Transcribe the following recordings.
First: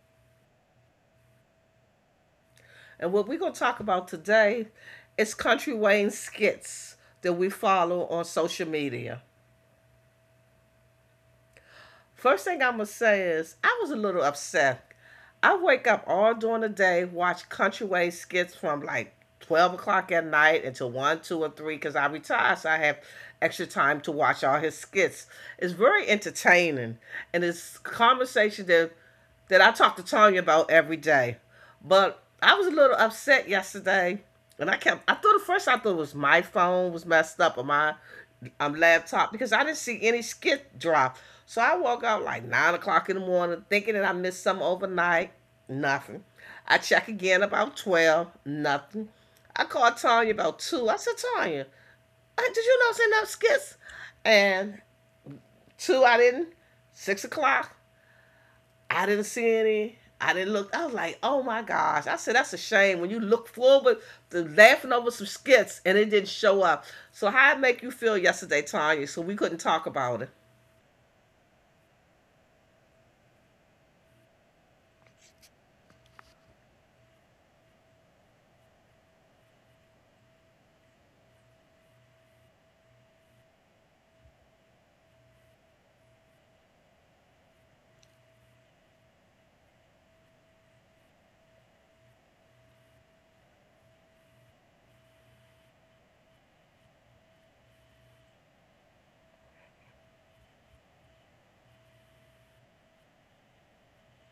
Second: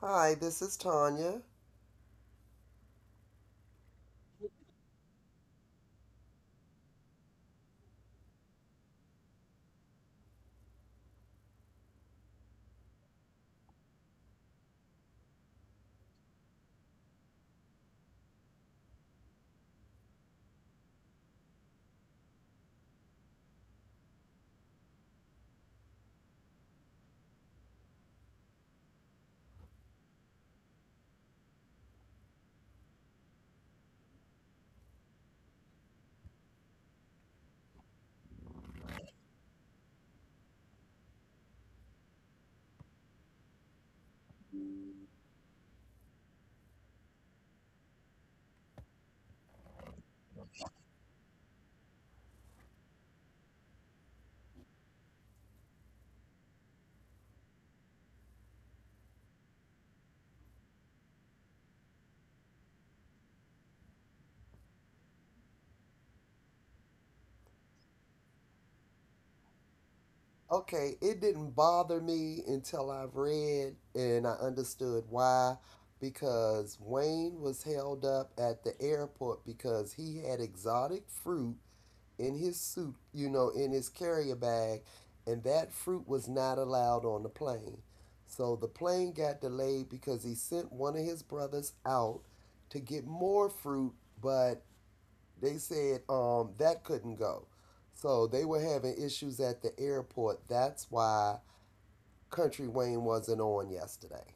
Hi, this is Tanya. and what we're going to talk about today is Country Wayne skits that we follow on social media. First thing I'm going to say is I was a little upset. I wake up all during the day, watch Country Wayne skits from like 12 o'clock at night until 1, 2, or 3 because I retire, so I have extra time to watch all his skits. It's very entertaining, and it's a conversation that I talk to Tanya about every day. But I was a little upset yesterday, and I kept. I thought at first I thought it was my phone was messed up or my laptop because I didn't see any skit drop. So I woke up like 9 o'clock in the morning thinking that I missed some overnight. Nothing. I check again about 12. Nothing. I called Tanya about two. I said, Tanya, did you not send up skits? And two, I didn't. 6 o'clock. I didn't see any. I didn't look. I was like, oh my gosh. I said, that's a shame. When you look forward to laughing over some skits and it didn't show up. So how it make you feel yesterday, Tanya? So we couldn't talk about it. Okay, it didn't bother me until I've read and I understood why. Because Wayne was held up at the airport because he had exotic fruit in his suit, you know, in his carrier bag, and that fruit was not allowed on the plane. So the plane got delayed because he sent one of his brothers out to get more fruit, but they said that couldn't go. So they were having issues at the airport. That's why Country Wayne wasn't on yesterday.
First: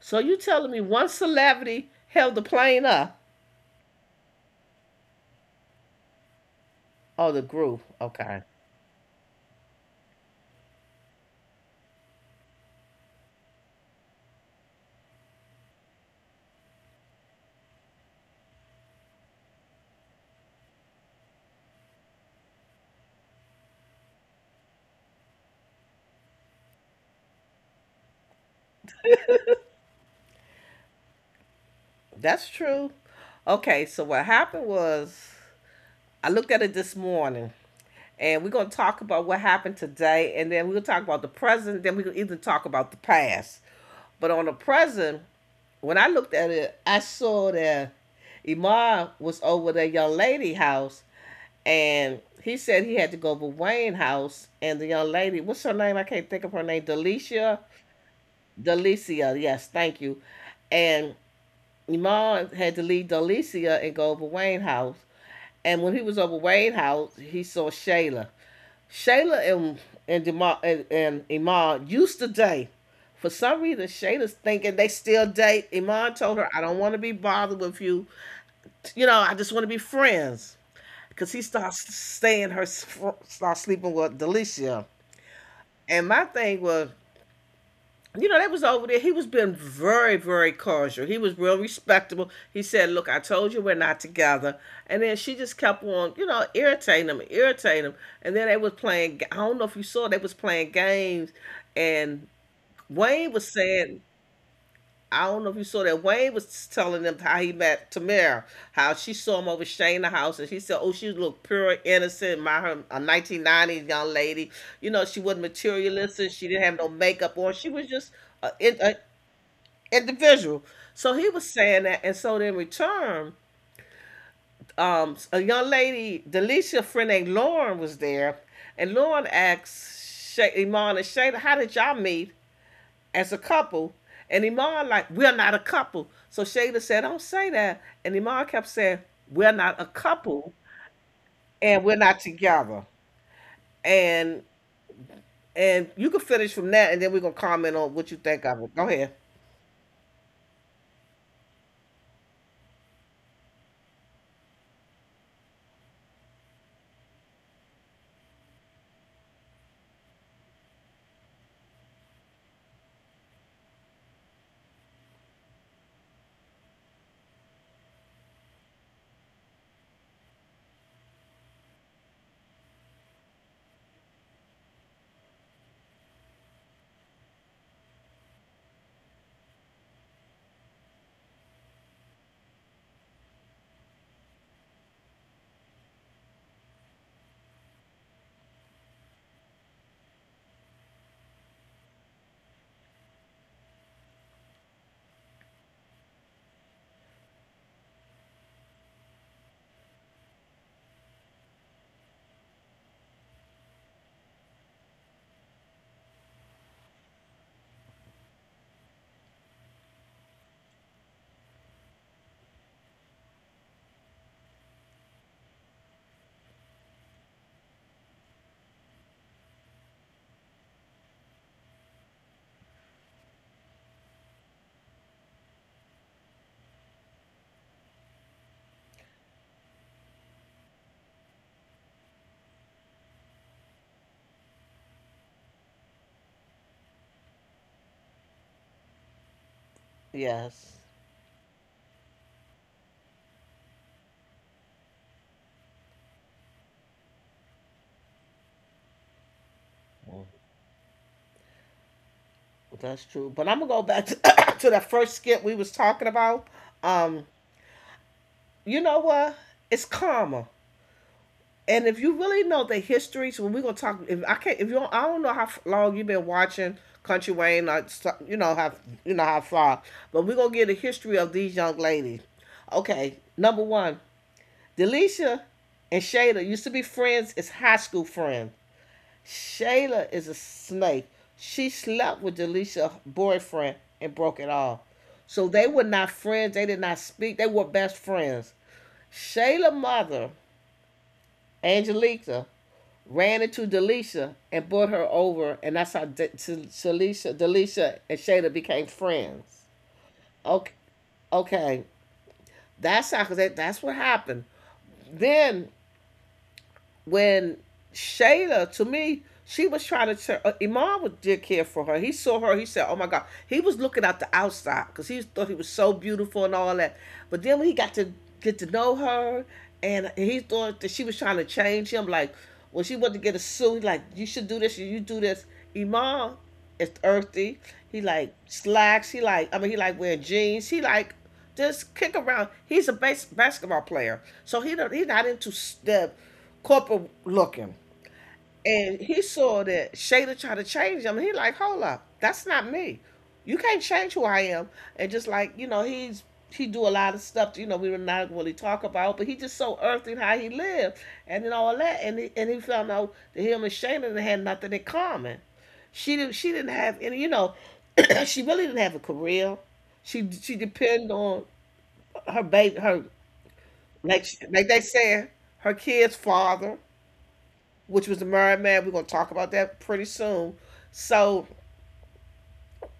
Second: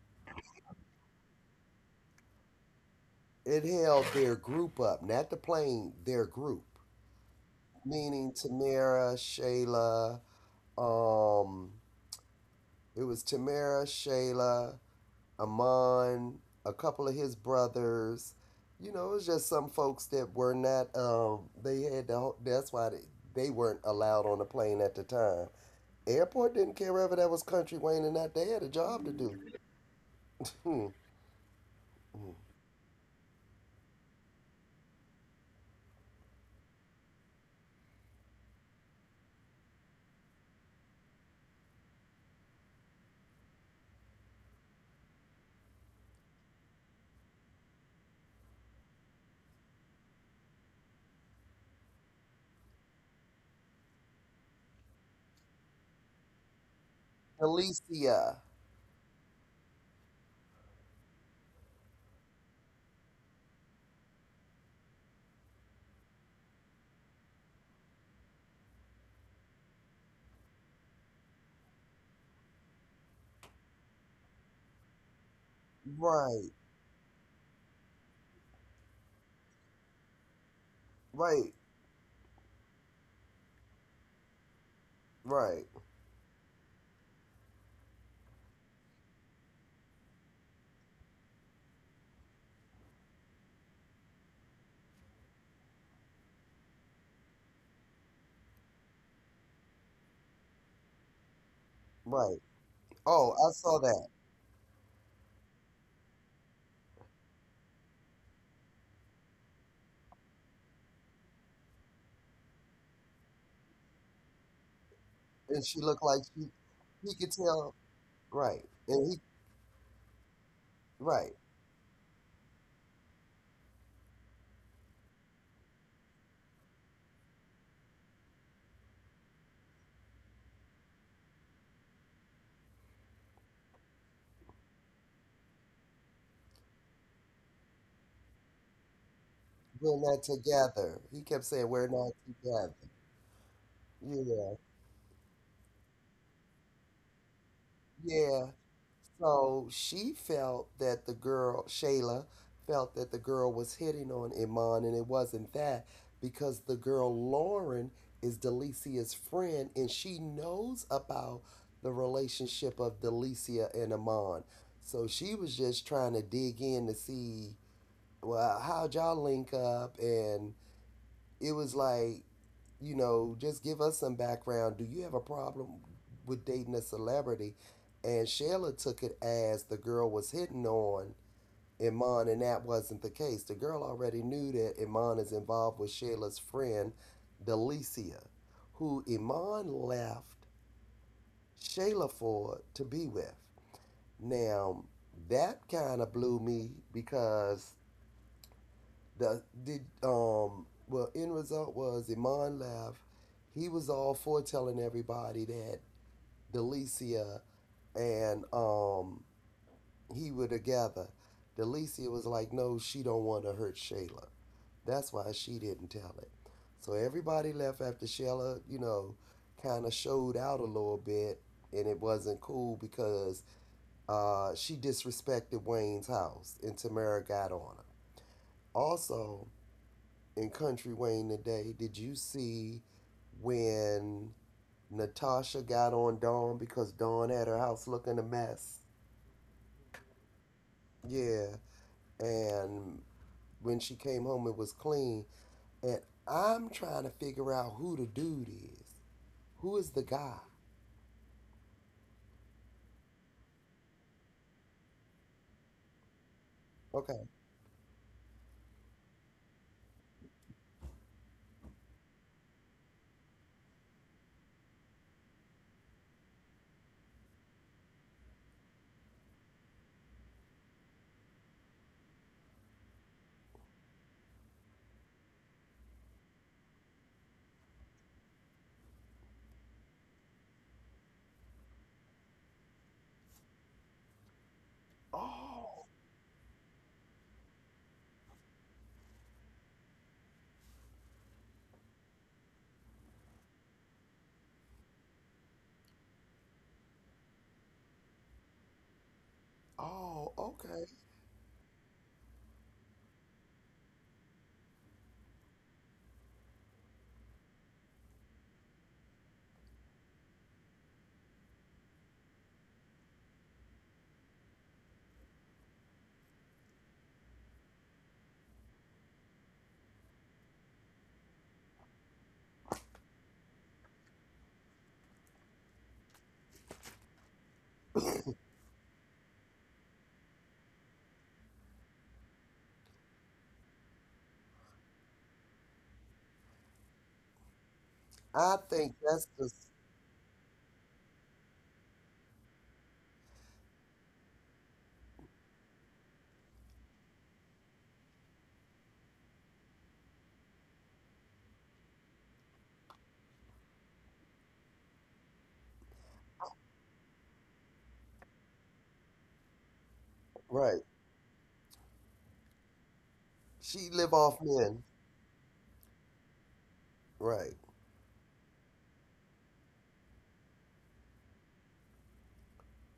So you telling me one celebrity held the plane up? It held their group up, not the plane, their group, Oh, the group. meaning Okay. Tamara, Shayla. Um, it was Tamara, Shayla, Amon, a couple of his brothers. You know, it was just some folks that were not. They had the. That's why they weren't allowed on the plane at the time. Airport didn't care whether that was Country Wayne or not. They had a job to do. Hmm. That's true. Okay, so what happened was I looked at it this morning and we're gonna talk about what happened today, and then we'll talk about the present. Then we can even talk about the past. But on the present, when I looked at it, I saw that Imar was over the young lady house, and he said he had to go over Wayne house, and the young lady, what's her name? I can't think of her name. Delicia, Alicia. Delicia. Yes, thank you. And Imar had to leave Delicia and go over Wayne house. And when he was over Wayne house, he saw Shayla. Shayla and Jamal and Iman used to date. For some reason, Shayla's thinking they still date. Iman told Right. her, "I don't want to be bothered with you. You know, I just want to be friends." Because he Right. starts staying her, starts sleeping with Delicia. Right. And my thing was, you know, that was over there. He was being very, very cordial. He was real respectable. He said, look, I told you we're not together. And then she just kept on, you know, irritating him, irritating him. And then they was playing, I don't know if you saw, they was playing games. And Right. Oh, Wayne I was saw saying, that. I don't know if you saw that. Wayne was telling them how he met Tamara, how she saw him over Shane the house, and she said, "Oh, she looked pure, innocent, my her a 1990s young lady. You know, she wasn't And she looked like materialistic. she She didn't have no he could makeup on. She tell was just a, right. a, And he individual. So he right. was saying that, and so in return, a young lady, Delicia friend named Lauren, was there, and Lauren asked Shay, Iman and Shada, "How did y'all meet as a couple?" And Iman like, "We're not a couple." So Shada said, "Don't say that," and Iman kept saying, "We're not a We're not couple, together. He kept saying and we're we're not not together. together." And Yeah. and you can finish from that, and then we're gonna comment on what you think Yeah. of it. Go ahead. So she felt that the girl, Shayla, felt that the girl was hitting on Iman, and it wasn't that because the girl, Lauren, is Delicia's friend and she knows about the relationship of Delicia and Iman. So she was just trying to dig in to see, well, how'd y'all link up? And it was like, you know, just give us some background. Do you have a problem with dating a celebrity? And Shayla took it as the girl was hitting on Iman, and that wasn't the case. The girl already knew that Iman is involved with Shayla's friend, Delicia, who Iman left Shayla for to be with. Now, that kind of blew me because the did well end result was Iman left. He was all for telling everybody that Delicia and he were together. Delicia was like, no, she don't want to hurt Shayla. That's why she didn't tell it. So everybody left after Shayla, you know, kind of showed out a little bit, and it wasn't cool because she disrespected Wayne's house, and Tamara got on her. Also, in Country Wayne today, did you see when Natasha got on Dawn because Dawn had her house looking a mess? Yes. Yeah. And when she came home, it was clean. And I'm trying to figure out who the dude is. Who is the guy? That's true. But I'm gonna go back to, to that first skit we was talking about. Um, Okay. you know what? It's karma. And if you really know the history, so when we're gonna talk. If I can't, if you don't, I don't know how long you've been watching Country Wayne, you know how far, but we're gonna get a history of these young ladies. Okay, number one, Delisha and Shada used to be friends. It's high school friends. Shayla is a snake. She slept with Delicia's boyfriend and broke it off. So they were Oh, not friends. They did not speak. They were best friends. Shayla's mother, Angelica, ran into Delicia and brought her over, and that's how Delicia, and Shayla became friends. oh, Okay, okay. okay, that's how. Cause that's what happened. Then when Shayla, to me, she was trying to turn. Iman did care for her. He saw her. He said, "Oh my God." He was looking out the outside because he thought he was so beautiful and all that. But then when he got to get to know her, and he thought that she was trying to change him. Like when she wanted to get a suit, like you should do this, you do this. Iman is earthy. He like slacks. He like I mean he like wearing jeans. He like just kick around. He's a base basketball player, so he don't, he's not into the corporate looking. I think And he that's saw just that Shada tried to change him. And he like, hold up, that's not me. You can't change who I am. And just like you know, he's he do a lot of stuff. You know, we were not really talk about, but he just so earthy in how he lived and then all that. And he found out that him and Shada had nothing in common. She didn't have any. You know, she really didn't have a career. She right. depended on her baby her She live like off like they men, said her kid's father right? which was the married man. We're gonna talk about that pretty soon. So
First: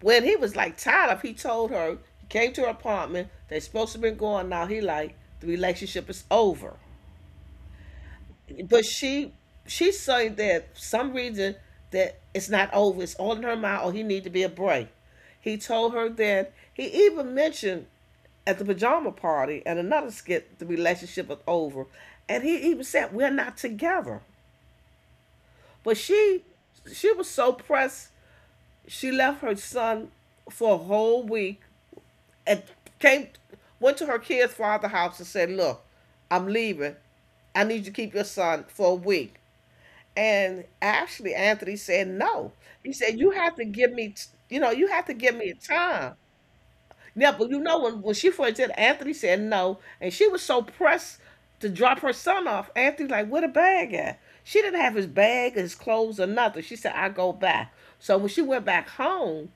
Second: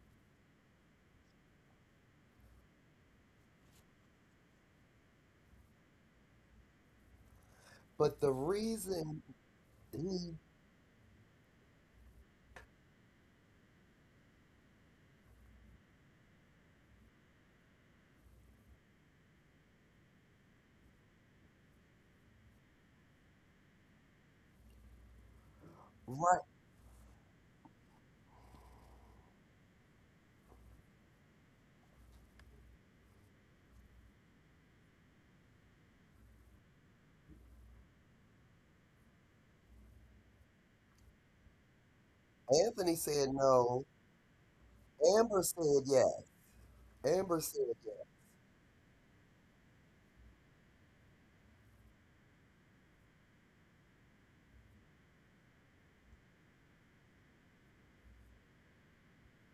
when he was like tied up, he told her he came to her apartment. They supposed to have been going now. He like the relationship is over, But the but reason she's saying he that for some reason that it's not over. It's all in her mind. Or he need to be a break. He told her that he even mentioned at the pajama party and another skit the relationship was over and he even said we're not together but right, she was so pressed. She left her son for a whole week and came went to her kid's father's house and said, look, I'm leaving. I need you to keep your son for a week. And actually Anthony said no. He Anthony said, you said have to no. give me you know, you have to give Amber me said yeah. time. Yeah, Amber but you said know yeah. When she first did, Anthony said no, and she was so pressed to drop her son off. Anthony like, where the bag at? She didn't have his bag, his clothes, or nothing. She said, I go back. So when she went back home,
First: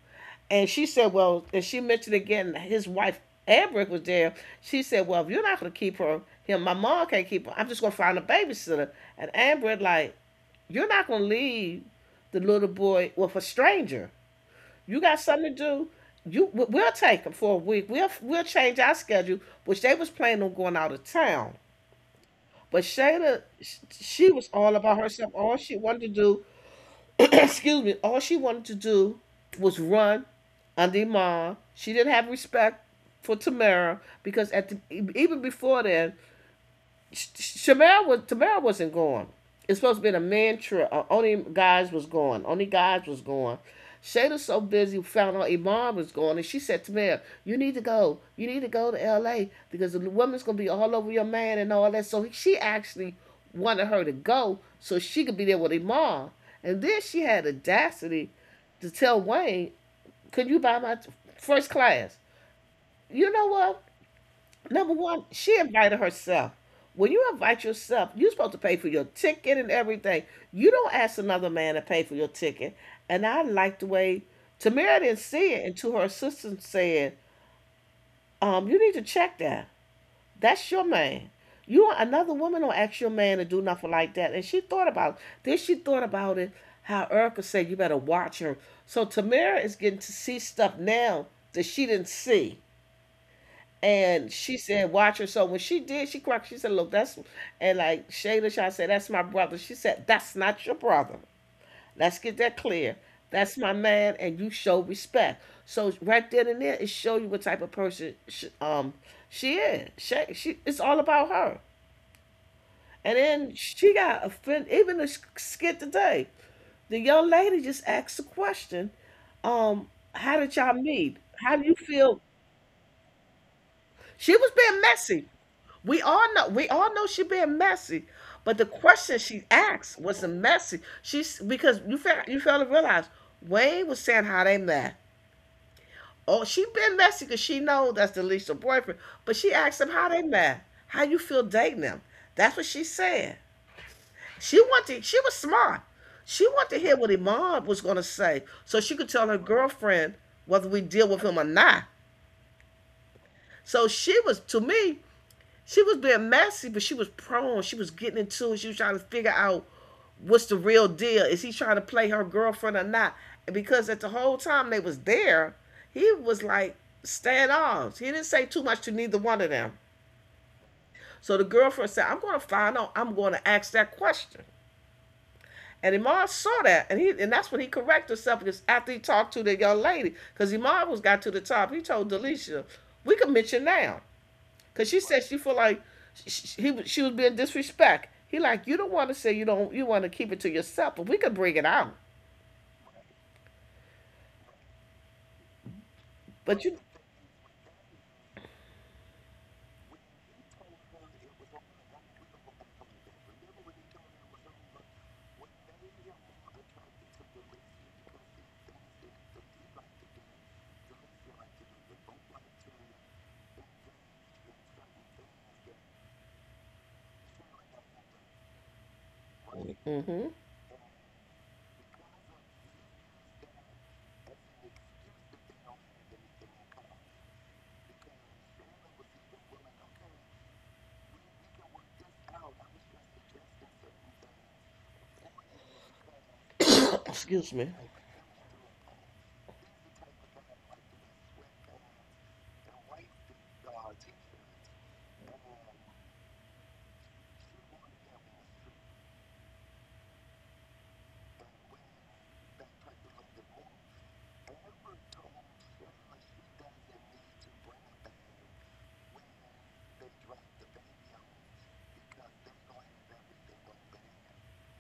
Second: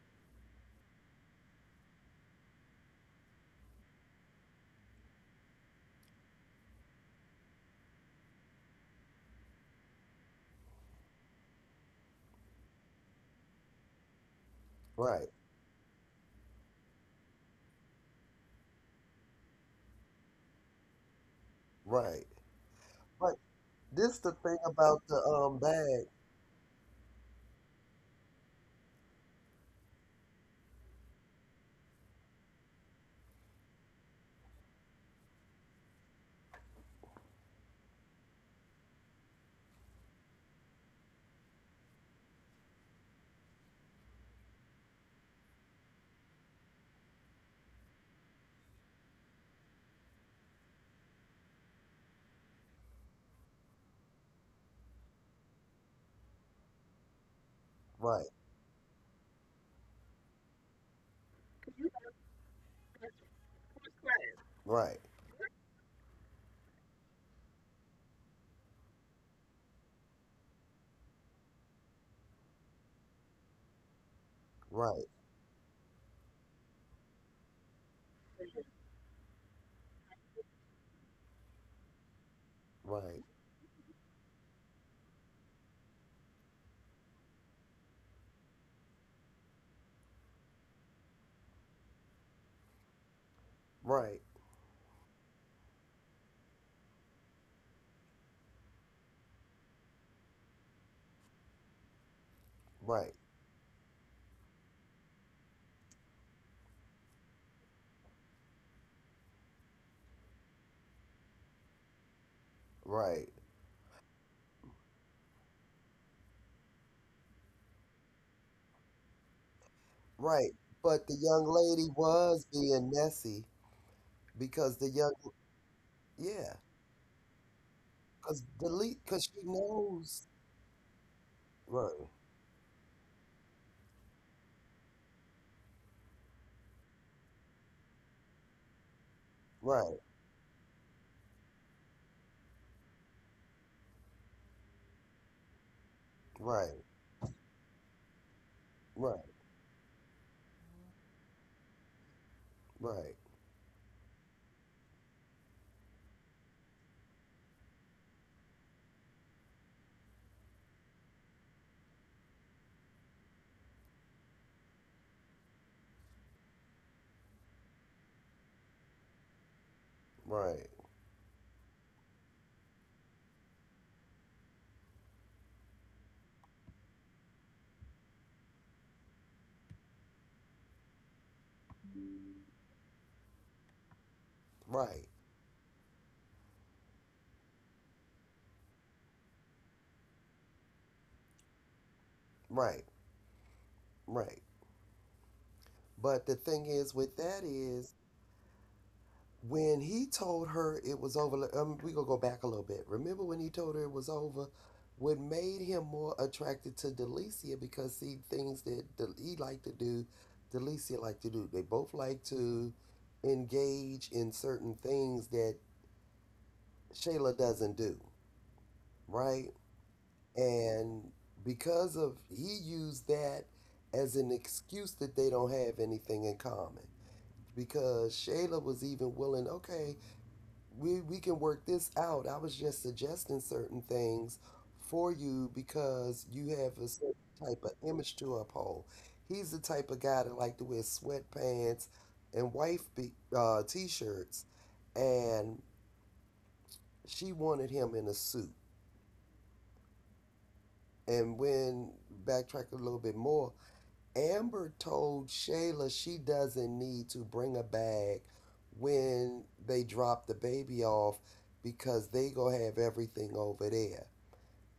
and she said, well, and she mentioned again his wife Ambrick was there. She said, well, if you're not gonna him, my mom can't keep her. I'm just gonna find a babysitter. And Amber like, you're not gonna leave the little boy with a stranger. You got Right, something to do. You we'll take them for a week. We'll change our schedule, which they was planning on going out of town. right. But But Shayla, this the she was thing all about about the herself. All she wanted bag. to do, excuse me, all she wanted to do was run under mom. She didn't have respect for Tamara because at even before then, Sh- was Tamara wasn't going. It's supposed to be a man trip. Only guys was going. Only guys was going. Shada's so busy found out Iman was going, and she said to me, "You need to go. You need to go to L.A. because the woman's gonna be all over your man and all that." So she actually wanted her to go so she could be there with Iman. And then she had audacity Right, to tell Wayne, "Could you buy my first class?" You know what? Number right, one, she invited herself. When you invite yourself, you're supposed to pay for your ticket and everything. You don't ask another man to pay for your ticket. And I like the way Tamara right, didn't see it until her assistant said, you need to check that. That's your man. You don't- another woman don't ask your right, man to do nothing like that. And she thought about it. Then she thought about it, how Erica said you better watch her. So Tamara is getting to see stuff now that she didn't see. right, And she said, watch her. So when she did, she cracked. She said, and like Shayla, I said, that's my brother. She said, that's not your brother. Let's get that clear. right, That's my man, and you show respect. So right then and there, it show you what type of person she is. It's all about her. And right, then she got offended. Even the skit today, the young lady just asked the question, um, how did right. y'all But meet? the young How do you lady feel? was being messy She was being because the young messy. We all know. yeah, We all know she being messy. cause But the delete question cause she she asked was knows. the messy. She's because Right, you fail to realize Wayne was saying how they met. Oh, she been messy because she know that's the least of boyfriend. But she asked him right, how they met. How you feel dating them? That's what she said. She wanted. She was smart. She wanted to right, hear what Iman was gonna say, so she could right, tell her girlfriend whether we deal with him or not. right, So she was to me. She was being messy, but she was prone. She was getting into it. She was trying to figure out what's the real deal. Is he trying to play her girlfriend or not? And because at the whole time they was there, he was like standoff. He didn't say too much to neither one of them. right, So the girlfriend said, "I'm going to find out. I'm going to ask that question." And Imar saw that, and he and that's when he corrected himself because after he talked to the young lady, because Imar was got to the top, he told Delisha, "We can mention now." Cause she right, said she feel like she, he she was being disrespect. He like you don't want to say you don't you want to keep it to yourself, but we could bring it out. right, right. But the But thing you, is with that is when he told her it was over, we gonna go back a little bit, remember when he told her it was over, what made him more attracted to Delicia because see things that he liked to do Delicia liked to do, they both like to engage in certain things that Shayla doesn't do, right? hmm. And because of he used that as an excuse that they don't have anything in common, because Shayla was even willing, okay, we can work this out. I was just suggesting certain things for you because you have a certain Excuse type me. of image to uphold. He's the type of guy that like to wear sweatpants and wife be, t-shirts, and she wanted him in a suit. And when, backtrack a little bit more, Amber told Shayla she doesn't need to bring a bag when they drop the baby off because they gonna have everything over there.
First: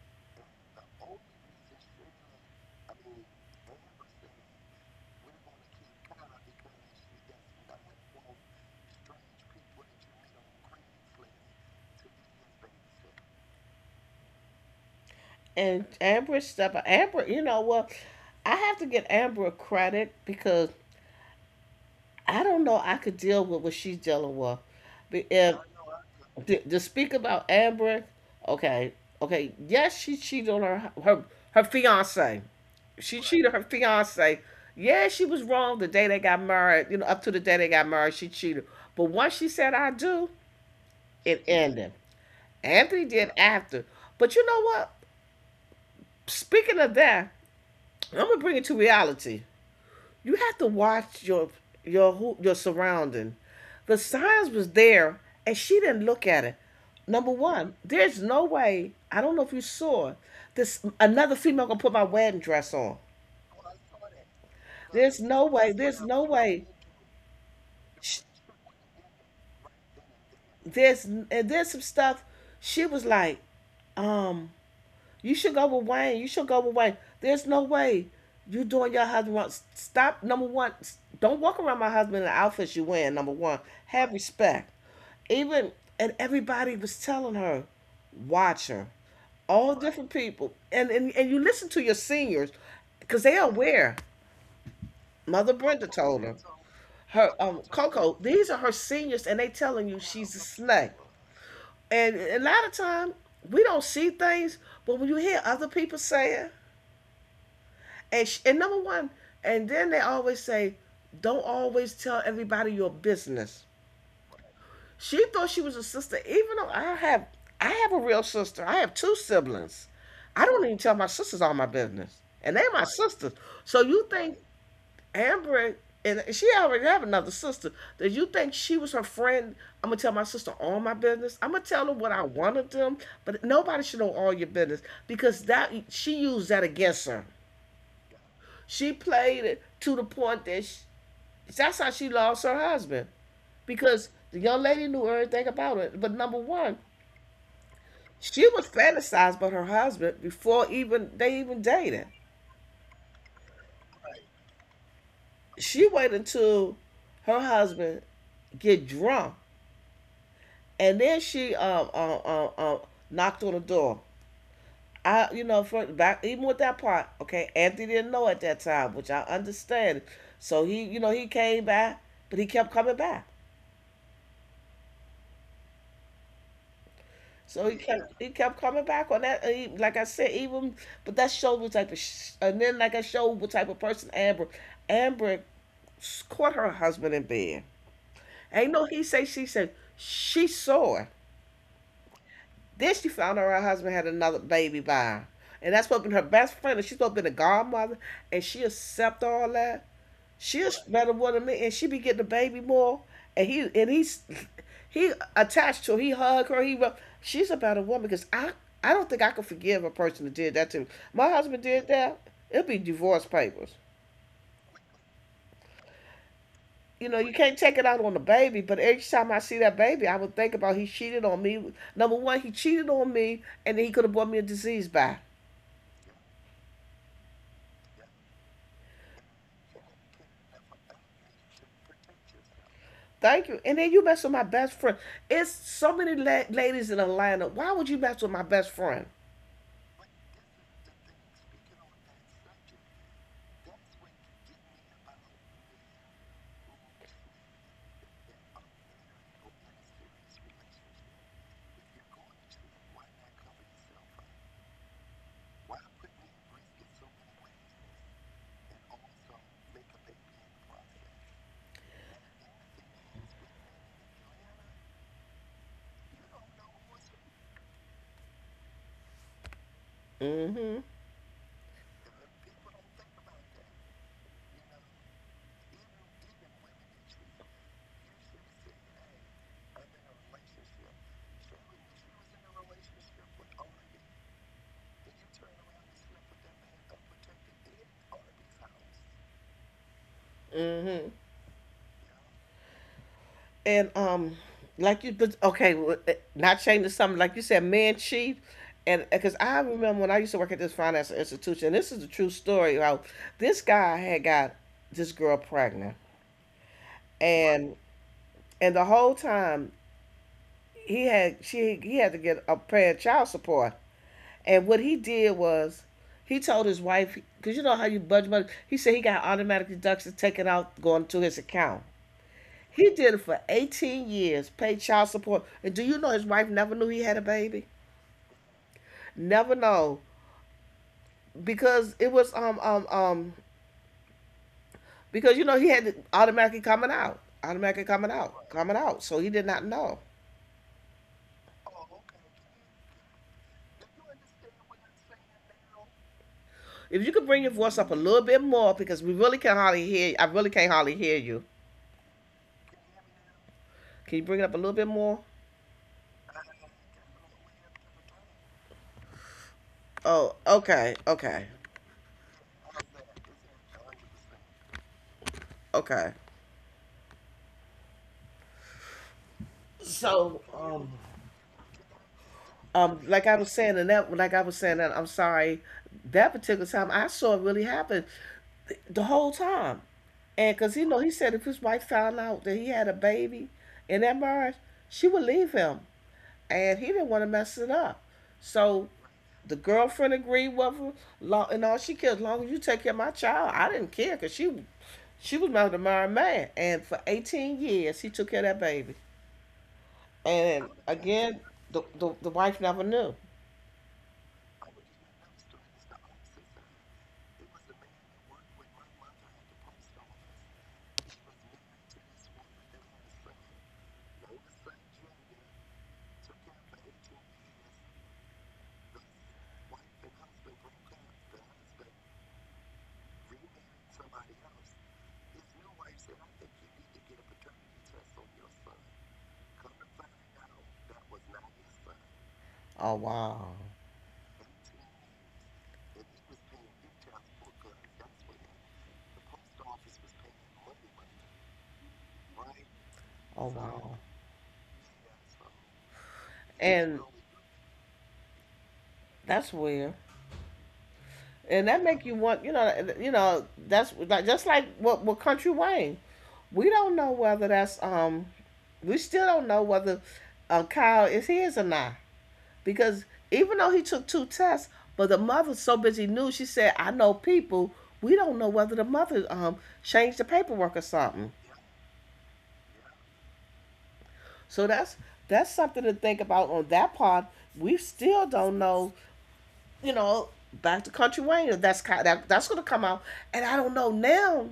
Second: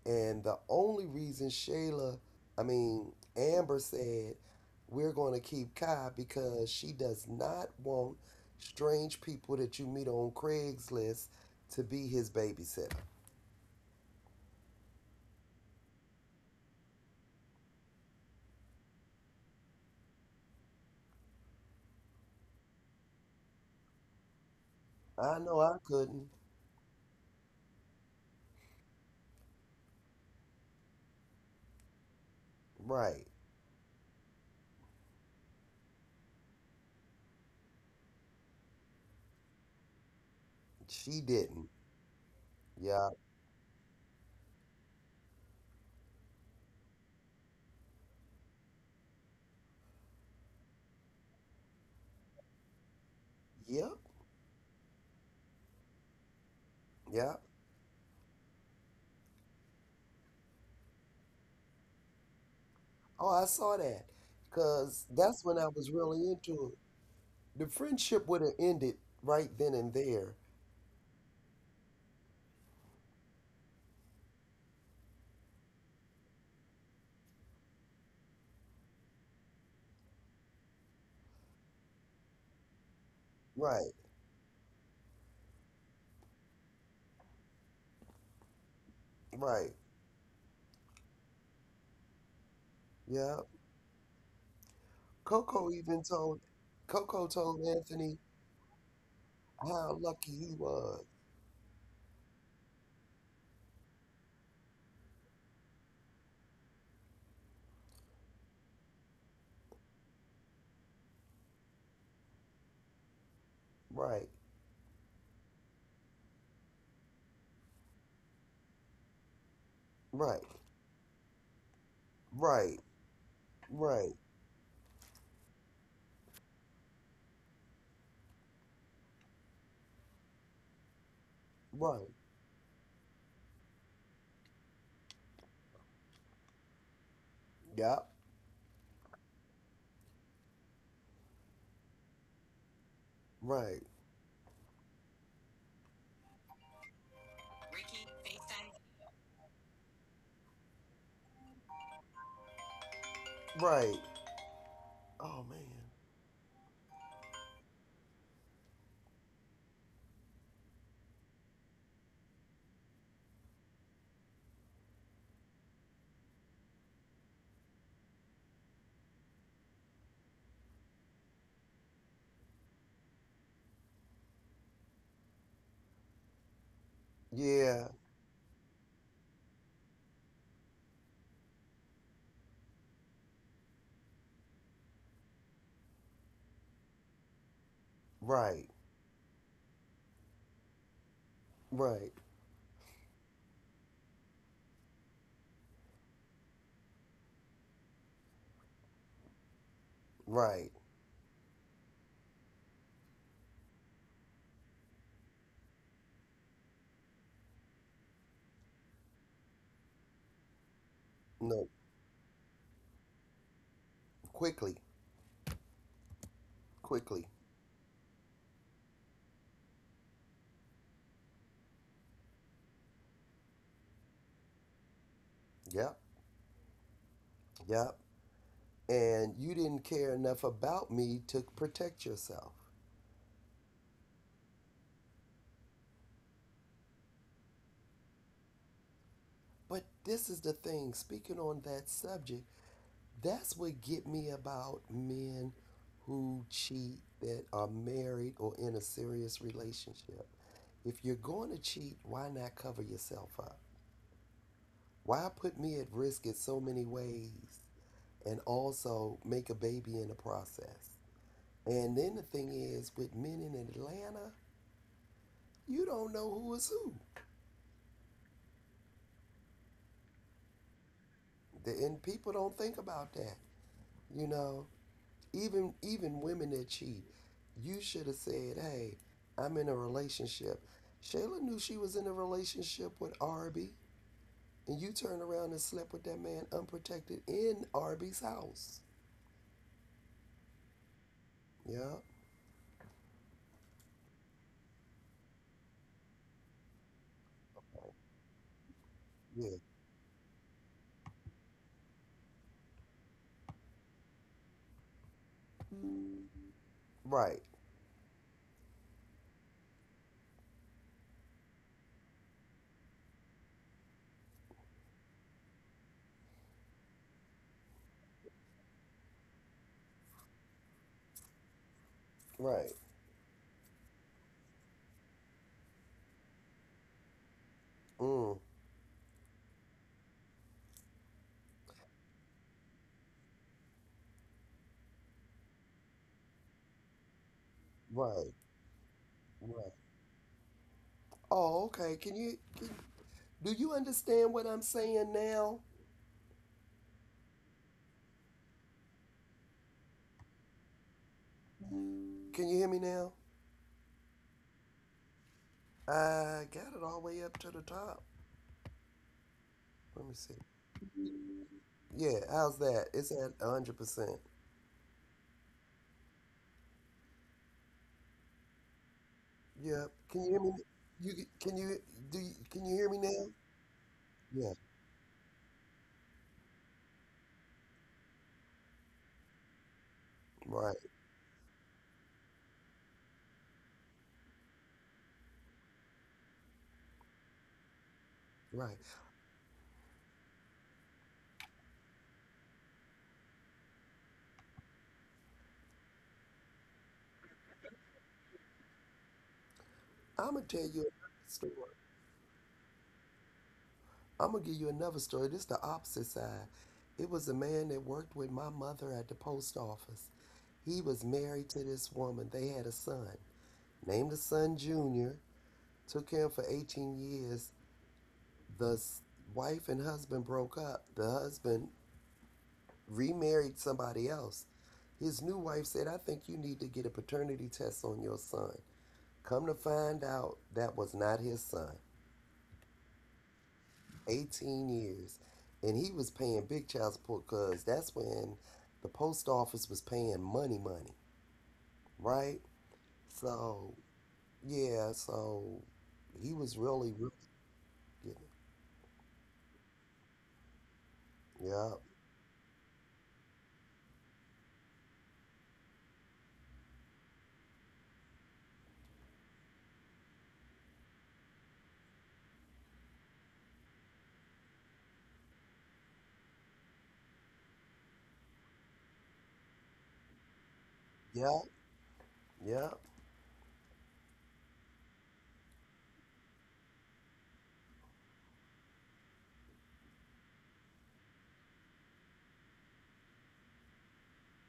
And the only reason Shayla, I mean, Amber said, we're going to keep Kai because she does not want strange people that you meet on Craigslist to be his babysitter. And Amber step up. Amber, you know what? Well, I have to get Amber credit because I don't know I could deal with what she's dealing with. Be- I If know I couldn't. to speak about Amber, okay, okay, yes, she cheated on her fiance. She Right. cheated her fiance. Yeah, she was wrong the day they got married. You know, up to the day they got married, she cheated. But once she said I do, She it didn't. ended. Anthony Yeah. did after. But you know what? Speaking of that, I'm gonna bring it to reality. You have to watch your your surrounding. Yep. The signs was there, and she didn't look at it. Number Yep. one, there's no way. I don't know if you saw this. Another female gonna put my wedding dress on. Oh, I saw that. Because There's that's no when I way. was There's no really way. into it. The She, friendship would have ended right then and there. there's and there's some stuff. She was like, um, you should go with Wayne. You should go with Wayne. There's no way you doing your husband wrong. Stop. Number one, don't walk around my husband in the outfits you wearing. Number one, Right. have respect. Even and everybody was telling her, watch her. Right. All different people, and and you listen to your seniors, because Yeah. they are aware. Mother Coco Brenda even told her told Coco her told Coco, Anthony these are her seniors, and they telling how you lucky she's a he snake. was. And a lot of time we don't see things, but when you hear other people saying, and sh- and number one, and then they always say, don't always tell everybody your business. Right, She thought she was a sister, even though I have a real sister. I have 2 siblings. right, I don't even tell my sisters all my business, and they are right, my Right. sisters. So you Right. right, think Amber and she already have another sister. Did you think she was her friend? I'm gonna tell my sister all my business. I'm gonna tell her right. what I wanted them, but nobody should know all your business because that she used that against her. Yep. She played it to the point that she, that's how she lost her husband Right, because the young lady knew everything about it. But number one, she was fantasized about her husband before even they even dated. right. Oh man. She waited until her husband get drunk. And then she knocked on the door. I you know for that even with that part, okay, Anthony didn't know at that time, which I understand. So he you know he came back, but he kept coming back. So he Yeah. kept he kept coming back on that. And He, like I said, even but that showed what type of sh- and then like I showed what type of person Amber Amber s- caught her husband in bed. Right, Ain't no he say she said she saw it. right, Then she found out her husband had another baby by her. And that's supposed to be her best friend. And she's supposed to be the godmother. And she accept all that. right. She's better woman than me. And she be getting the baby more. And he's he attached to her. He hugged her. He rub- she's a better woman because I don't think I could forgive a person that did that to me. My husband No, did that. It'll be divorce papers. quickly, You know, quickly. you can't take it out on the baby, but each time I see that baby, I would think about he cheated on me. Number one, he cheated on me, and then he could have brought me a disease back. Yep, yep. And you didn't care enough about me to protect yourself. Thank you. And then you mess with my best friend. It's so many la- ladies in Atlanta. Why would you mess with my best friend? But this is the thing. Speaking on that subject, that's what get me about men who cheat that are married or in a serious relationship. If you're going to cheat, why not cover yourself up? Why put me at risk in so many ways and also make a baby in the process? And then the thing is, with men in Atlanta, you don't know who is who. Mm-hmm. And people don't think about that, you know? Even even women that cheat, you should have said, "Hey, I'm in a relationship." Shayla knew she was in a relationship with Arby, and you turned around and slept with that man unprotected in Arby's house. Mm-hmm. Yeah, And like you, but okay, not changing something like you said, man cheat. And because I yeah, remember when I used to work at this financial institution, and this is a true story. How this guy had got this girl pregnant, Right. right, and the whole time he had to get a paying child support. And what he did was he told his wife, because you know how you budget money, he said he got automatic deductions taken out going to his account. right, He did it for 18 years, paid child support. And do you know his wife never knew he had a baby? mm, Never know. Because it was because you know he had it automatically coming out. Automatically coming right, out, coming out. So he did not right. know. Oh, okay. Can you can, do you understand what I'm saying now? If you could bring your voice up a little bit more, because we really can hardly hear you. I really can't hardly hear you. Can you hear me now? Can you bring it up a little bit more? I got it all the way up to the top. Let me see. Oh, okay, okay, Yeah, how's that? It's at 100%. okay. Yeah. Can you hear So, me? You can you do? You, can you hear me like now? I was saying, and that, like I Yeah. was saying, that I'm sorry, that particular time I saw it really happen th- the whole time, and Right. because you know he said if his wife found out that he had a baby in that marriage, she would leave him, and he didn't want to mess it up. Right. So, the girlfriend agreed with him, long, and all she cared as long as you take care of my child. I didn't care because she was married to my man, and for 18 years he took care of that baby. I'm gonna tell you And another story. again, the wife never knew. I'm gonna give you another story. This is the opposite side. It was a man that worked with my mother at the post office. He was married to this woman. They had a son. Named the son Junior. Took him for 18 years. The s- wife and husband broke up. The husband remarried somebody else. His new wife said, I think you need to get a paternity test on your son. Come to find out, that was not his son. Oh wow. 18 years. And he was paying big child support because that's when the post office was paying money, money, right? Oh So, wow. yeah, so he was really, And really getting that's weird. it. And that Yep, make you want, you know, that's like just like what with Country Wayne. We don't know whether that's we still don't know whether Kyle is his or not because even though he took 2 tests, but the mother's so busy knew she said, "I know people." We don't know whether the mother changed the paperwork or something. yep, yep. So that's something to think about on that part. We still don't know, you know, back to Country Wayne. If That's kind of, that, that's gonna come out, and I don't know now.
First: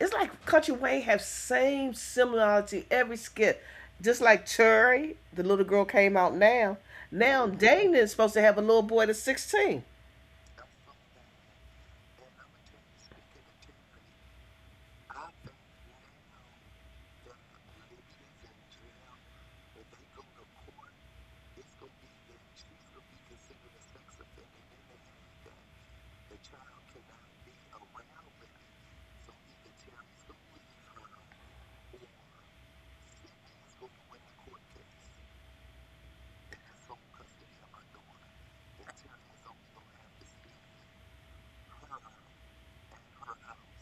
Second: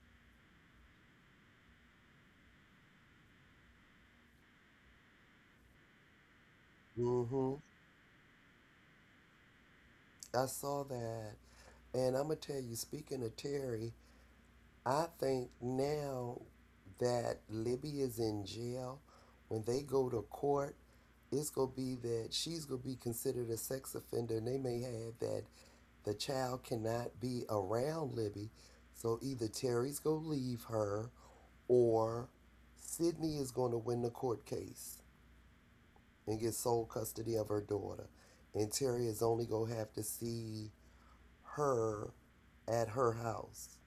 It's like Country Wayne have same similarity every skit, just like Cherry, the little girl came out now. Mm Now hmm. Dana is supposed to have a little boy that's 16. I saw that. And I'm going to tell you, speaking of Terry, I think now that Libby is in jail, when they go to court, it's gonna be that she's gonna be considered a sex offender, and they may have that the child cannot be around Libby. So either Terry's gonna leave her, or Sydney is gonna win the court case and get sole custody of her daughter, and Terry is only gonna have to see her at her house.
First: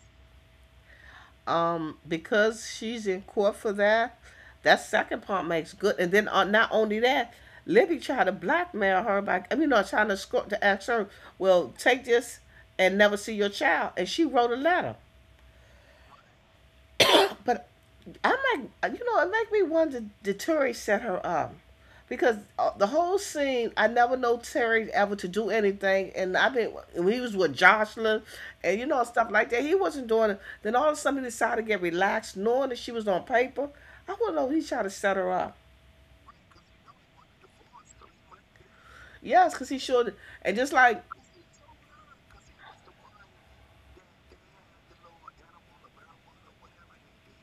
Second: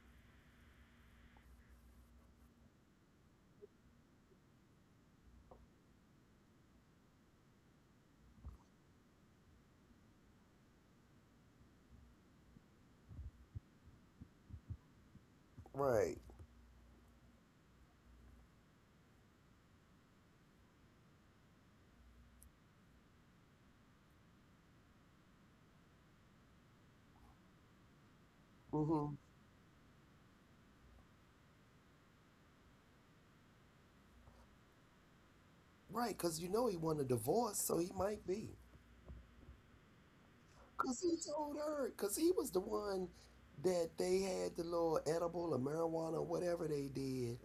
Because she's in court for that, that second part makes good. And then not only that, Libby tried to blackmail her by, I mean, not trying to escort to ask her, well, take this and never see your child. And she wrote a letter. Right. But I'm like, you know, it make me wonder did Terry set her up? Because the whole scene, I never know Terry ever to do anything, and I mean, when he was with Jocelyn, and you know Mm-hmm. stuff like that, he wasn't doing it. Then all of a sudden, he decided to get relaxed, knowing that she was on paper. I want not know if he tried to set her up. Right, because you know he won a divorce, so he might be. Yes, because he should. And just Because like, he told her, because he was the one that they had the little edible or marijuana or whatever they did.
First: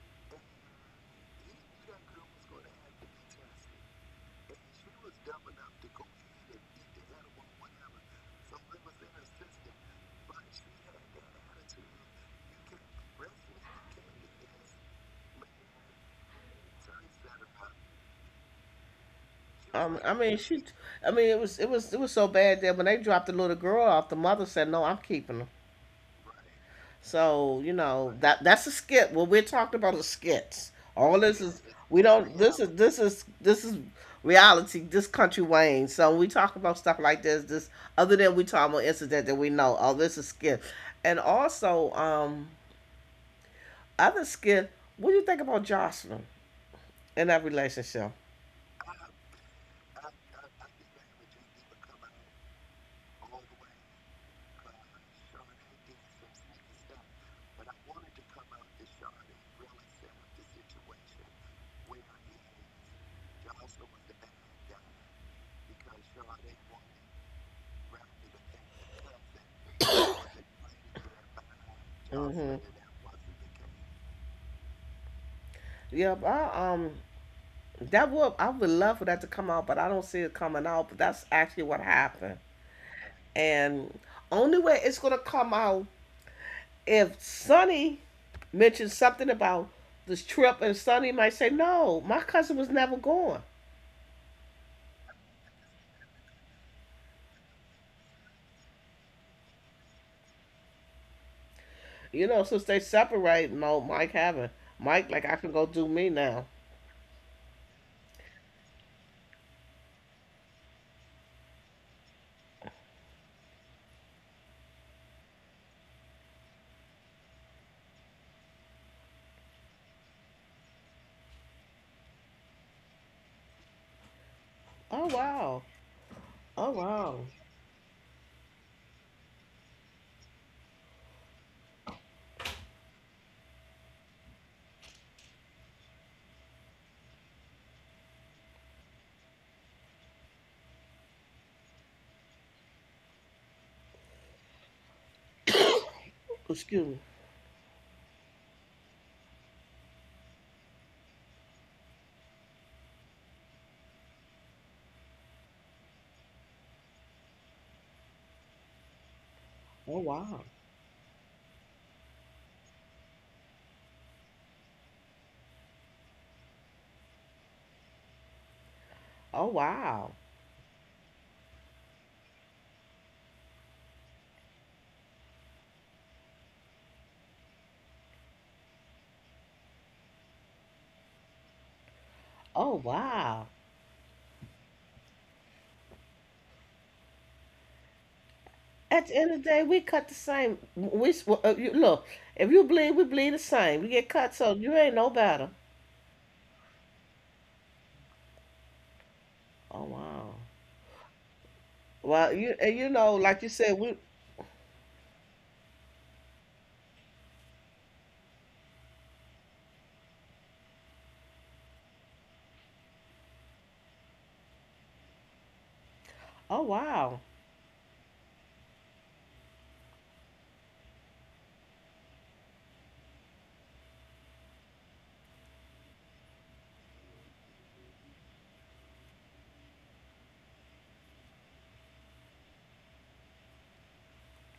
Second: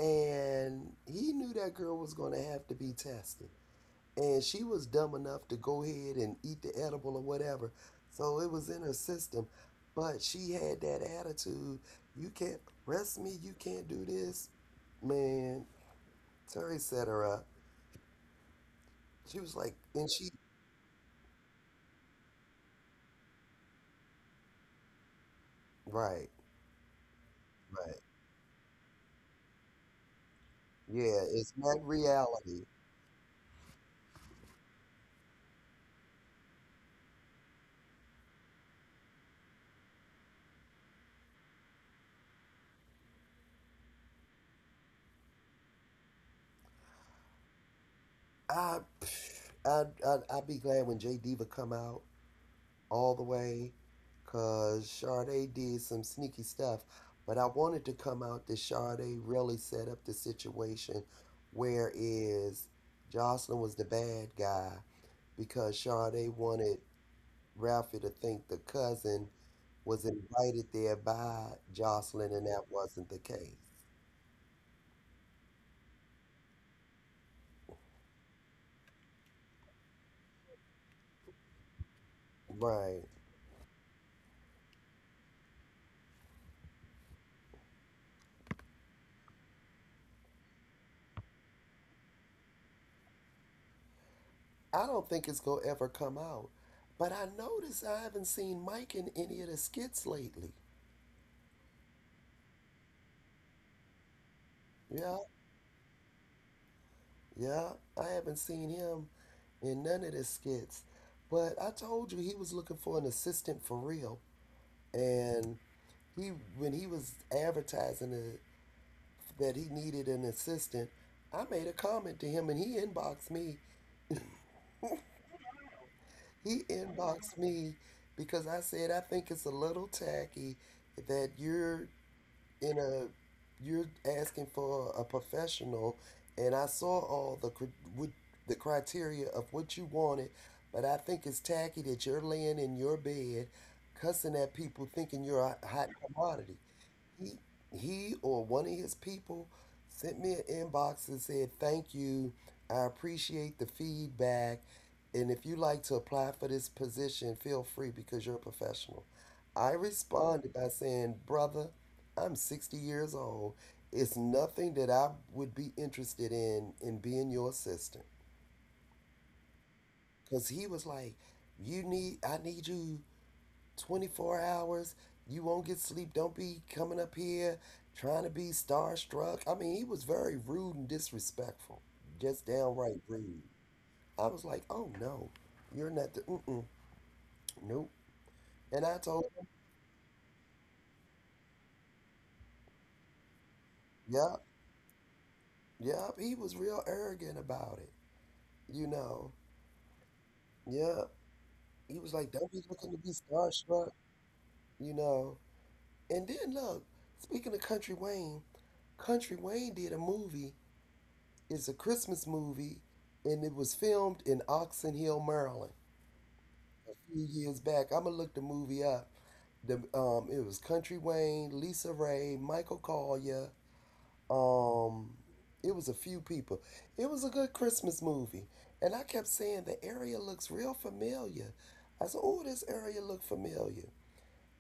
And he knew that girl was going to have to be tested. And she was dumb enough to go ahead and eat the edible or whatever. So it was in her system. But she had that attitude, you can't arrest me, you can't do this. Man, Terry set her up. She was like, and I she, mean, she, I mean, it was so bad that when they dropped the little girl off, the mother said, "No, I'm keeping her." right. So you Right. know that that's a skit. What we're talking about is skits. All Yeah, this it's is not we don't. This reality. is this is this is reality. This country Wayne. So we talk about stuff like this. This other than we talk about incident that we know. Oh, this is skit. And also, other skit. What do you think about Jocelyn in that relationship? I, I'd be glad when J Diva come out all the way, cause Sade did some sneaky stuff. But I wanted to come out that Sade really set up the situation, whereas Jocelyn was the bad guy because Sade wanted Ralphie to think the cousin was invited there by Jocelyn, and Mm-hmm. that wasn't the case. Yeah, I, that would I would love for that to come out, but I don't see it coming out. But that's actually what happened. Right. And only way it's gonna come out if Sonny mentions something about this trip, and Sonny might say, "No, my cousin was never going." I don't think it's gonna ever come out. But I noticed I haven't seen Mike in any of the skits lately. You know, since they separate, no, Mike haven't. Mike, like, Yeah, I can go do me now. yeah, I haven't seen him in none of the skits. But I told you he was looking for an assistant for real, and he when he was advertising it, that he needed an assistant, I made a comment to him, and he inboxed me. Oh wow! He Oh wow! inboxed me because I said I think it's a little tacky that you're in a you're asking for a professional, and I saw all the cr- what, the criteria of what you wanted, but I think it's tacky that you're laying in your bed, cussing at people, thinking you're a hot commodity. Excuse me. He, or one of his people sent me an inbox and said, Thank you. I appreciate the feedback. And if you like to apply for this position, feel free because you're a professional. I Oh wow! responded by saying, Brother, I'm 60 years old. It's nothing that I would be interested in being your assistant. Oh wow! Cause he was like, you need I need you 24 hours. You won't get sleep. Don't be coming up here trying to be starstruck. I mean, he was very rude and disrespectful, just Oh downright rude. wow! I was like, oh no, you're not the, mm-mm, nope. And I At the told end of him, the day, we cut the same. Well, you, look. If you bleed, we bleed the same. We get cut, yep, so you ain't no better. yep. He was real arrogant about it, you know. Oh wow! Yep. He was like, Well, don't you be and you looking to be know, like you said, starstruck, we. you know. And then look, speaking of Country Wayne, Country Wayne did a movie. It's a Christmas movie, and it was filmed in Oxon Hill, Maryland, Oh a wow! few years back. I'm gonna look the movie up. The it was Country Wayne, Lisa Ray, Michael Collier. Um, it was a few people. It was a good Christmas movie, and I kept saying the area looks real familiar. I said, "Oh, this area look familiar."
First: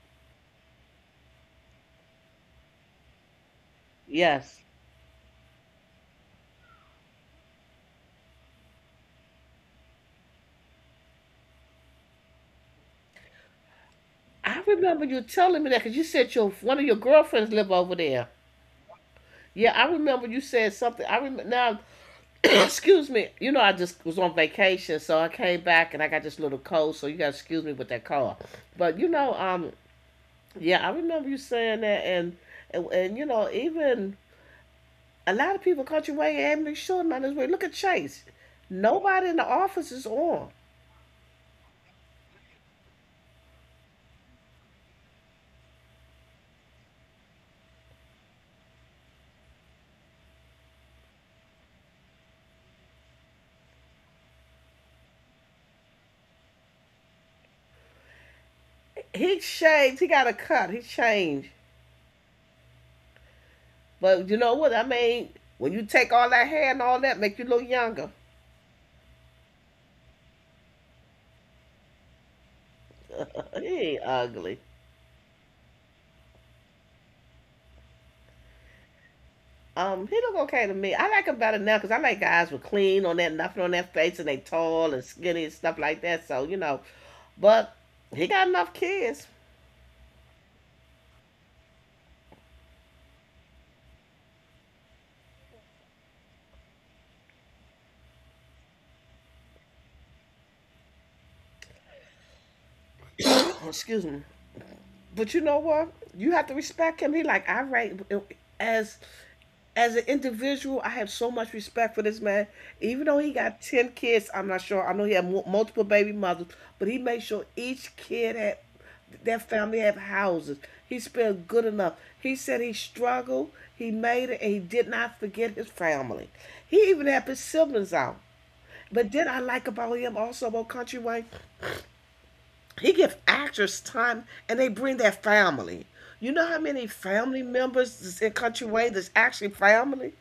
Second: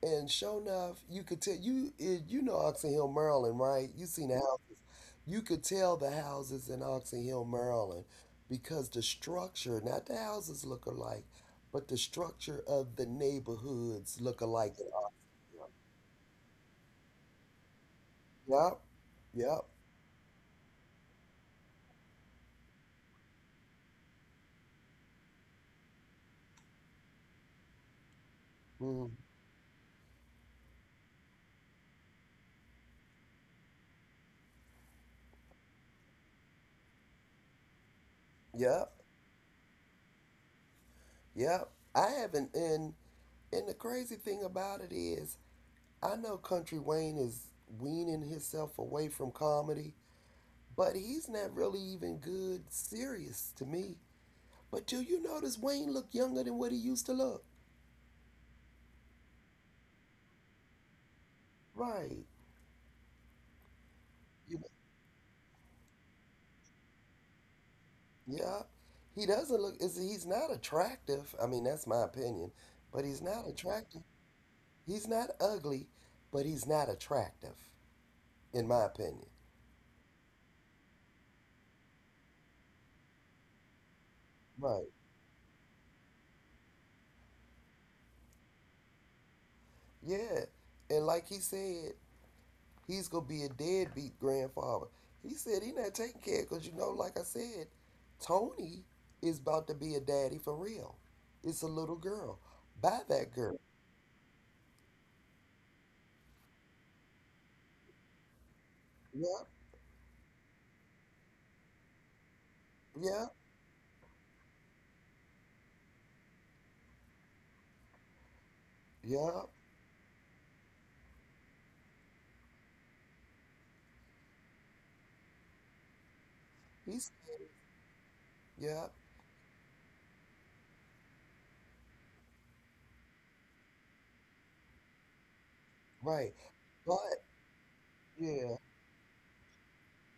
And sure enough, you could tell you you know Oxon Hill, Maryland, right? You seen the Yes. houses. You could tell the houses in Oxon Hill, Maryland, because the structure, not the houses look alike, but the structure of the neighborhoods look I alike. In remember Ox- you telling me that because you said your one of your girlfriends live over there. yep, yep, Yeah, I remember you said something. I remember now. Excuse me. You know, I just was on vacation, so I came back and I got this little cold. So you got to excuse me with that cold. But mm, you know, yeah, I remember you saying that, and and you know, even a lot of people country way and be sure on this way. Look at Chase. yep, Nobody in the office is on. yep. I haven't, and the crazy thing about it is, I know Country Wayne is weaning himself away from comedy, but he's not really even good serious to me. But do you notice Wayne look younger than what he used to look? He changed. He got a cut. He changed. Right. But you know You, what? I mean, when you take all that hair and all that, make you look younger. yeah. He doesn't look is he's not attractive. I mean, that's my opinion, but he's not He ain't attractive. ugly. He's not ugly, but he's not attractive in my opinion. He look okay to me. I like him better now because I like guys with clean on that, nothing on their face, and they tall Right. and skinny and stuff like that. So you know, but he got enough kids. Yeah. And like he said, he's gonna be a deadbeat grandfather. He said he not taking care because you know, like I said, Tony is about to be a daddy for real. It's a little girl. Buy that girl. Excuse me. But you know what? You have to respect him. He like, all right, as Yep, as an individual, I have so much respect for this man. Even though he yep, got ten kids, I'm not sure. I know he had multiple baby mothers, but he made sure each kid had their yep. family have houses. He spent good enough. He said he struggled, he made it, and he did not forget his family. He even He's helped his siblings out. yep, But then I like about him also about Country Wayne. He gives actors time and they bring their family. You right. know how many But family members in yeah, Country Wayne that's actually family?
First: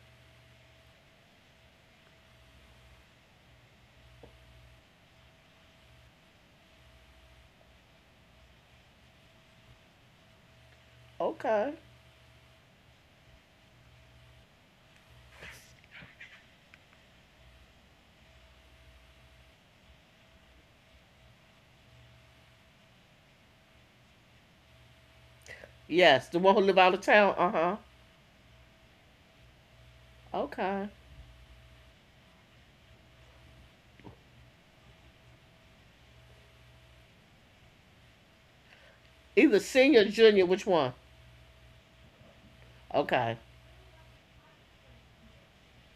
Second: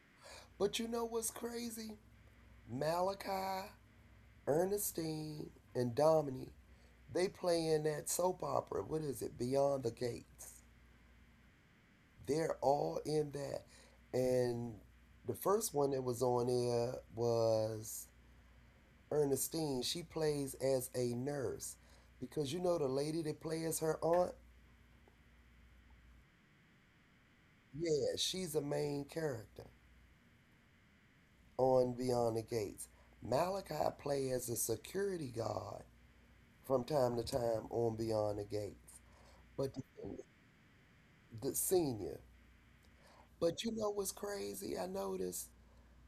but you know what's crazy? Malachi, Ernestine, and Dominique, they play in that soap opera. What is it? Beyond the Gates. Okay. They're all in that. And the first one that was on there was Ernestine. She plays as a nurse because you know the lady that plays her aunt? Yes, the one who live out of town. Uh huh. Yeah, she's a main character Okay. on Beyond the Gates. Malachi plays as a security guard from time to time on Beyond the Gates. Either But senior, or junior, which one? the senior. Okay. But you know what's crazy? I noticed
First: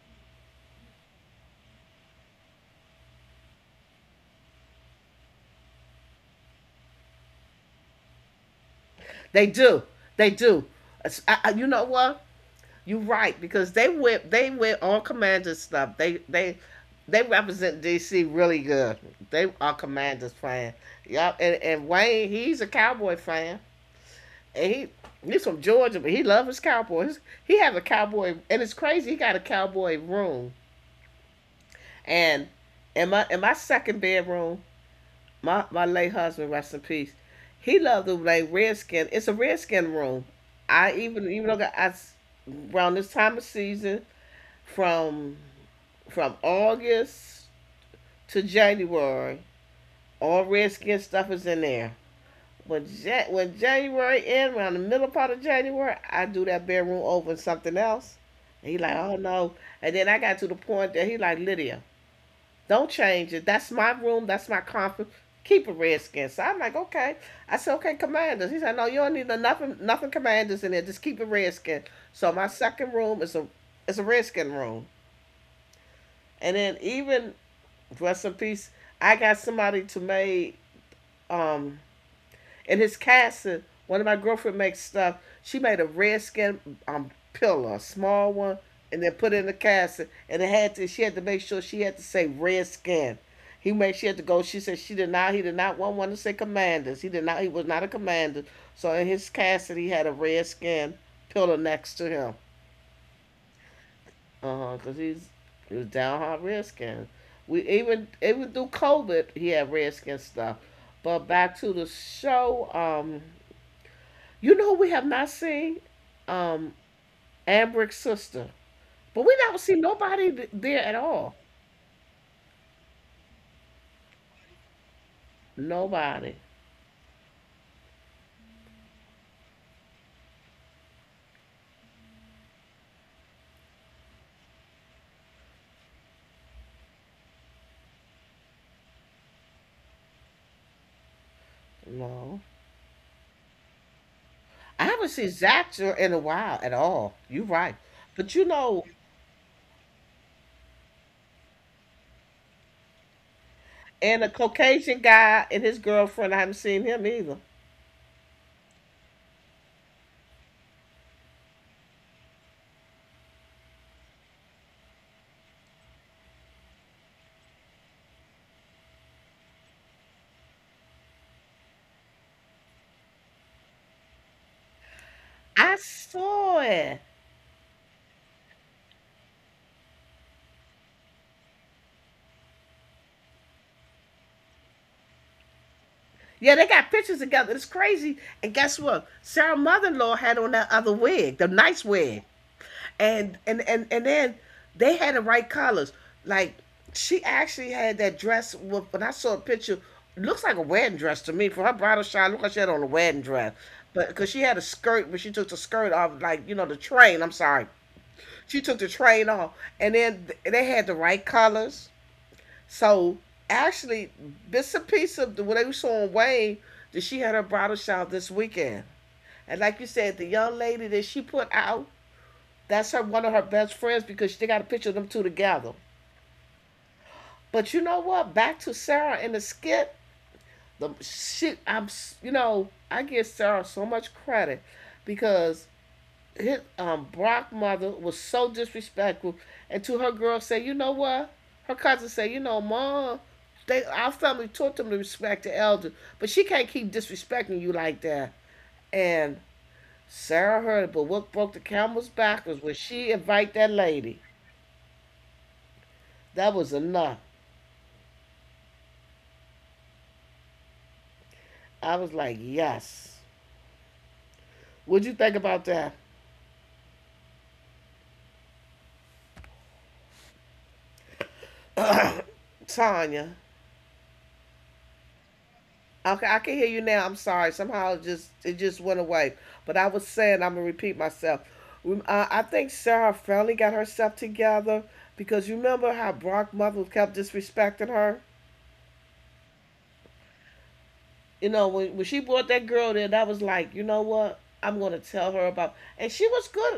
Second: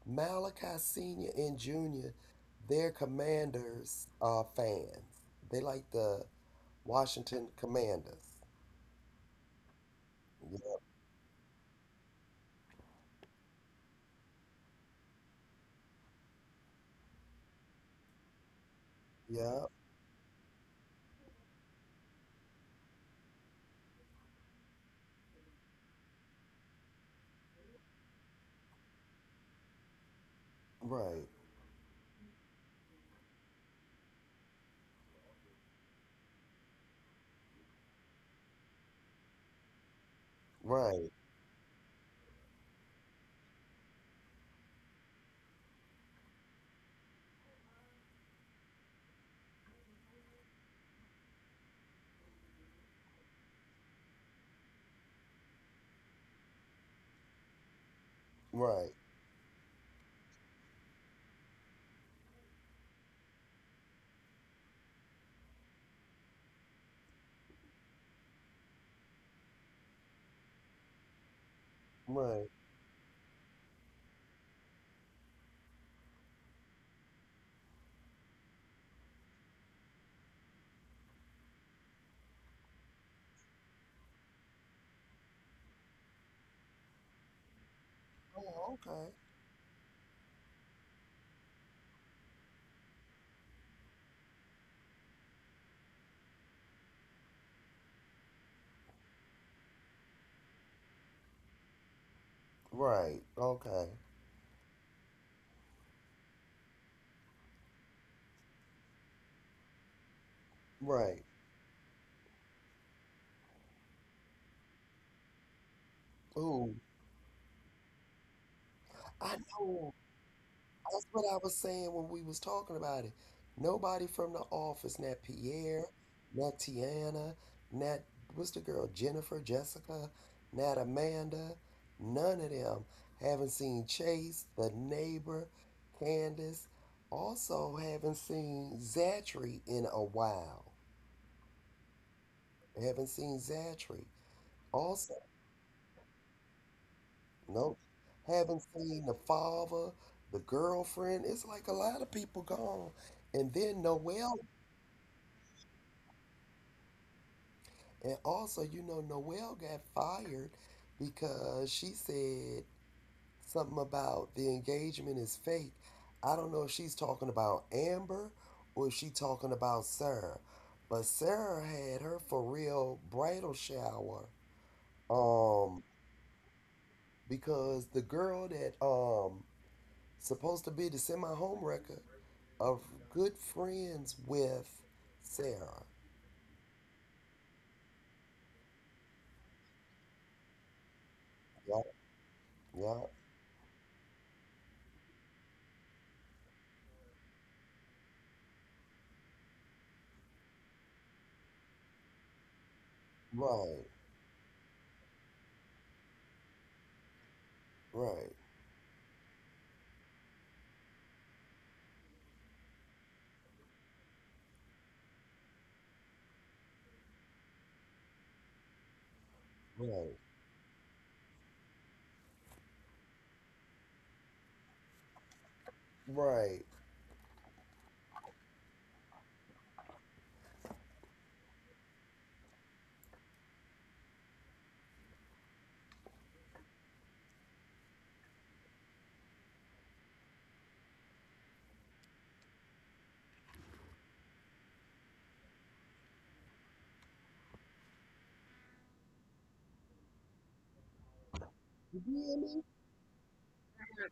Malachi Senior and Junior, they're Commanders fans. They like the Washington Commanders. They do. They do. Yep, You know what? You're right because they went. They went on commander stuff. They they represent DC really good. They are yep. commanders fan. Yup. And Wayne, he's a cowboy fan. And he's from Georgia, but he loves his cowboys. He has a cowboy, and it's crazy. He got a cowboy room, Right, and in my second bedroom, my late husband, rest in peace, he loved the like redskin. It's a redskin room. I right, even though I s- around this time of season from from August to January, all redskin stuff is in there. When, ja- when January end, around the middle part of January, I do that bedroom over and something else. And he like, right, oh no. And then I got to the point that he like, Lydia, don't change it. That's my room. That's my comfort. Keep it redskin. So I'm like, okay. I said, okay, commanders. He said, no, you don't need no nothing, nothing commanders in there. Just keep it redskin. So my right. second room is a redskin room. And then even rest in peace, I got somebody to make um and his casting, one of my girlfriend makes stuff. She made a redskin pillow, a small one, Oh, and then okay. put it in the casting. And it had to. She had to make sure she had to say redskin. He made she had to go. She said she did not. He did not want one to say commanders. He did not. He was not a commander. So in his casting, he had a redskin pillow next to him. Right, okay, Uh huh. Cause he's He was downhearted redskin. We even through COVID, he had redskin stuff. But right. back to the show. You know who we have not seen? Um, Ooh, Ambrick's sister. But we I don't see know. nobody th- there at That's all. what I was saying when we was talking about it. Nobody from the office, not Pierre, Nobody. not Tiana, not what's the girl, Jennifer, Jessica, not Amanda, none of them. Haven't seen Chase, the neighbor, Candace. Also haven't seen Zachary in a while. No. Haven't seen Zachary. I haven't seen Also, Zacher in a while at all. You're right. nope. But you know, Haven't seen the father, the girlfriend. It's like a lot of people gone. And then and a Noel Caucasian guy and his girlfriend, I haven't seen him either. and also, you know, Noelle got fired because she said something about the engagement is fake. I don't know if she's talking about Amber or if she's talking about Sarah. But Sarah had her for real bridal shower. I Um, saw it. because the girl that supposed to be the semi home wrecker, of good friends with Sarah. Yeah, they got pictures together. It's crazy. And guess what? Sarah's mother in law had on that other wig, the nice Yep, wig. yep. And then they had the right colors. Like she actually had that dress. With, when I saw a picture, looks like a wedding dress to me. For her bridal shower, looked like she had on a wedding dress. But Right, because she had a skirt, but she took the skirt off, like you know, the train. I'm sorry, right, she took the train off, and then th- they had the right colors. So actually, bits and pieces of the, what they saw on Wayne that she had her bridal shower this weekend. And like you said, the right, young lady that she put out that's her one of her best friends because they got a picture of them two together. right. But you know what? Back to Sarah in the skit. The shit, I'm you know I give Sarah so much credit because his Brock mother was so disrespectful, and to her girl say, you know what? Her cousin say, you know, mom, they our family taught them to respect the elder, but she can't keep disrespecting you like that. And Sarah heard it, but what broke the camel's back was when Really? she invite that lady. That was enough. I was like, yes. What'd you think about that, Tanya? Okay, I can hear you now. I'm sorry. Somehow it just went away. But I was saying I'm gonna repeat myself. I think Sarah finally got herself together because you remember how Brock's mother kept disrespecting her. You know when she brought that girl there, that was like, you know what? I'm gonna tell her about. And she was good.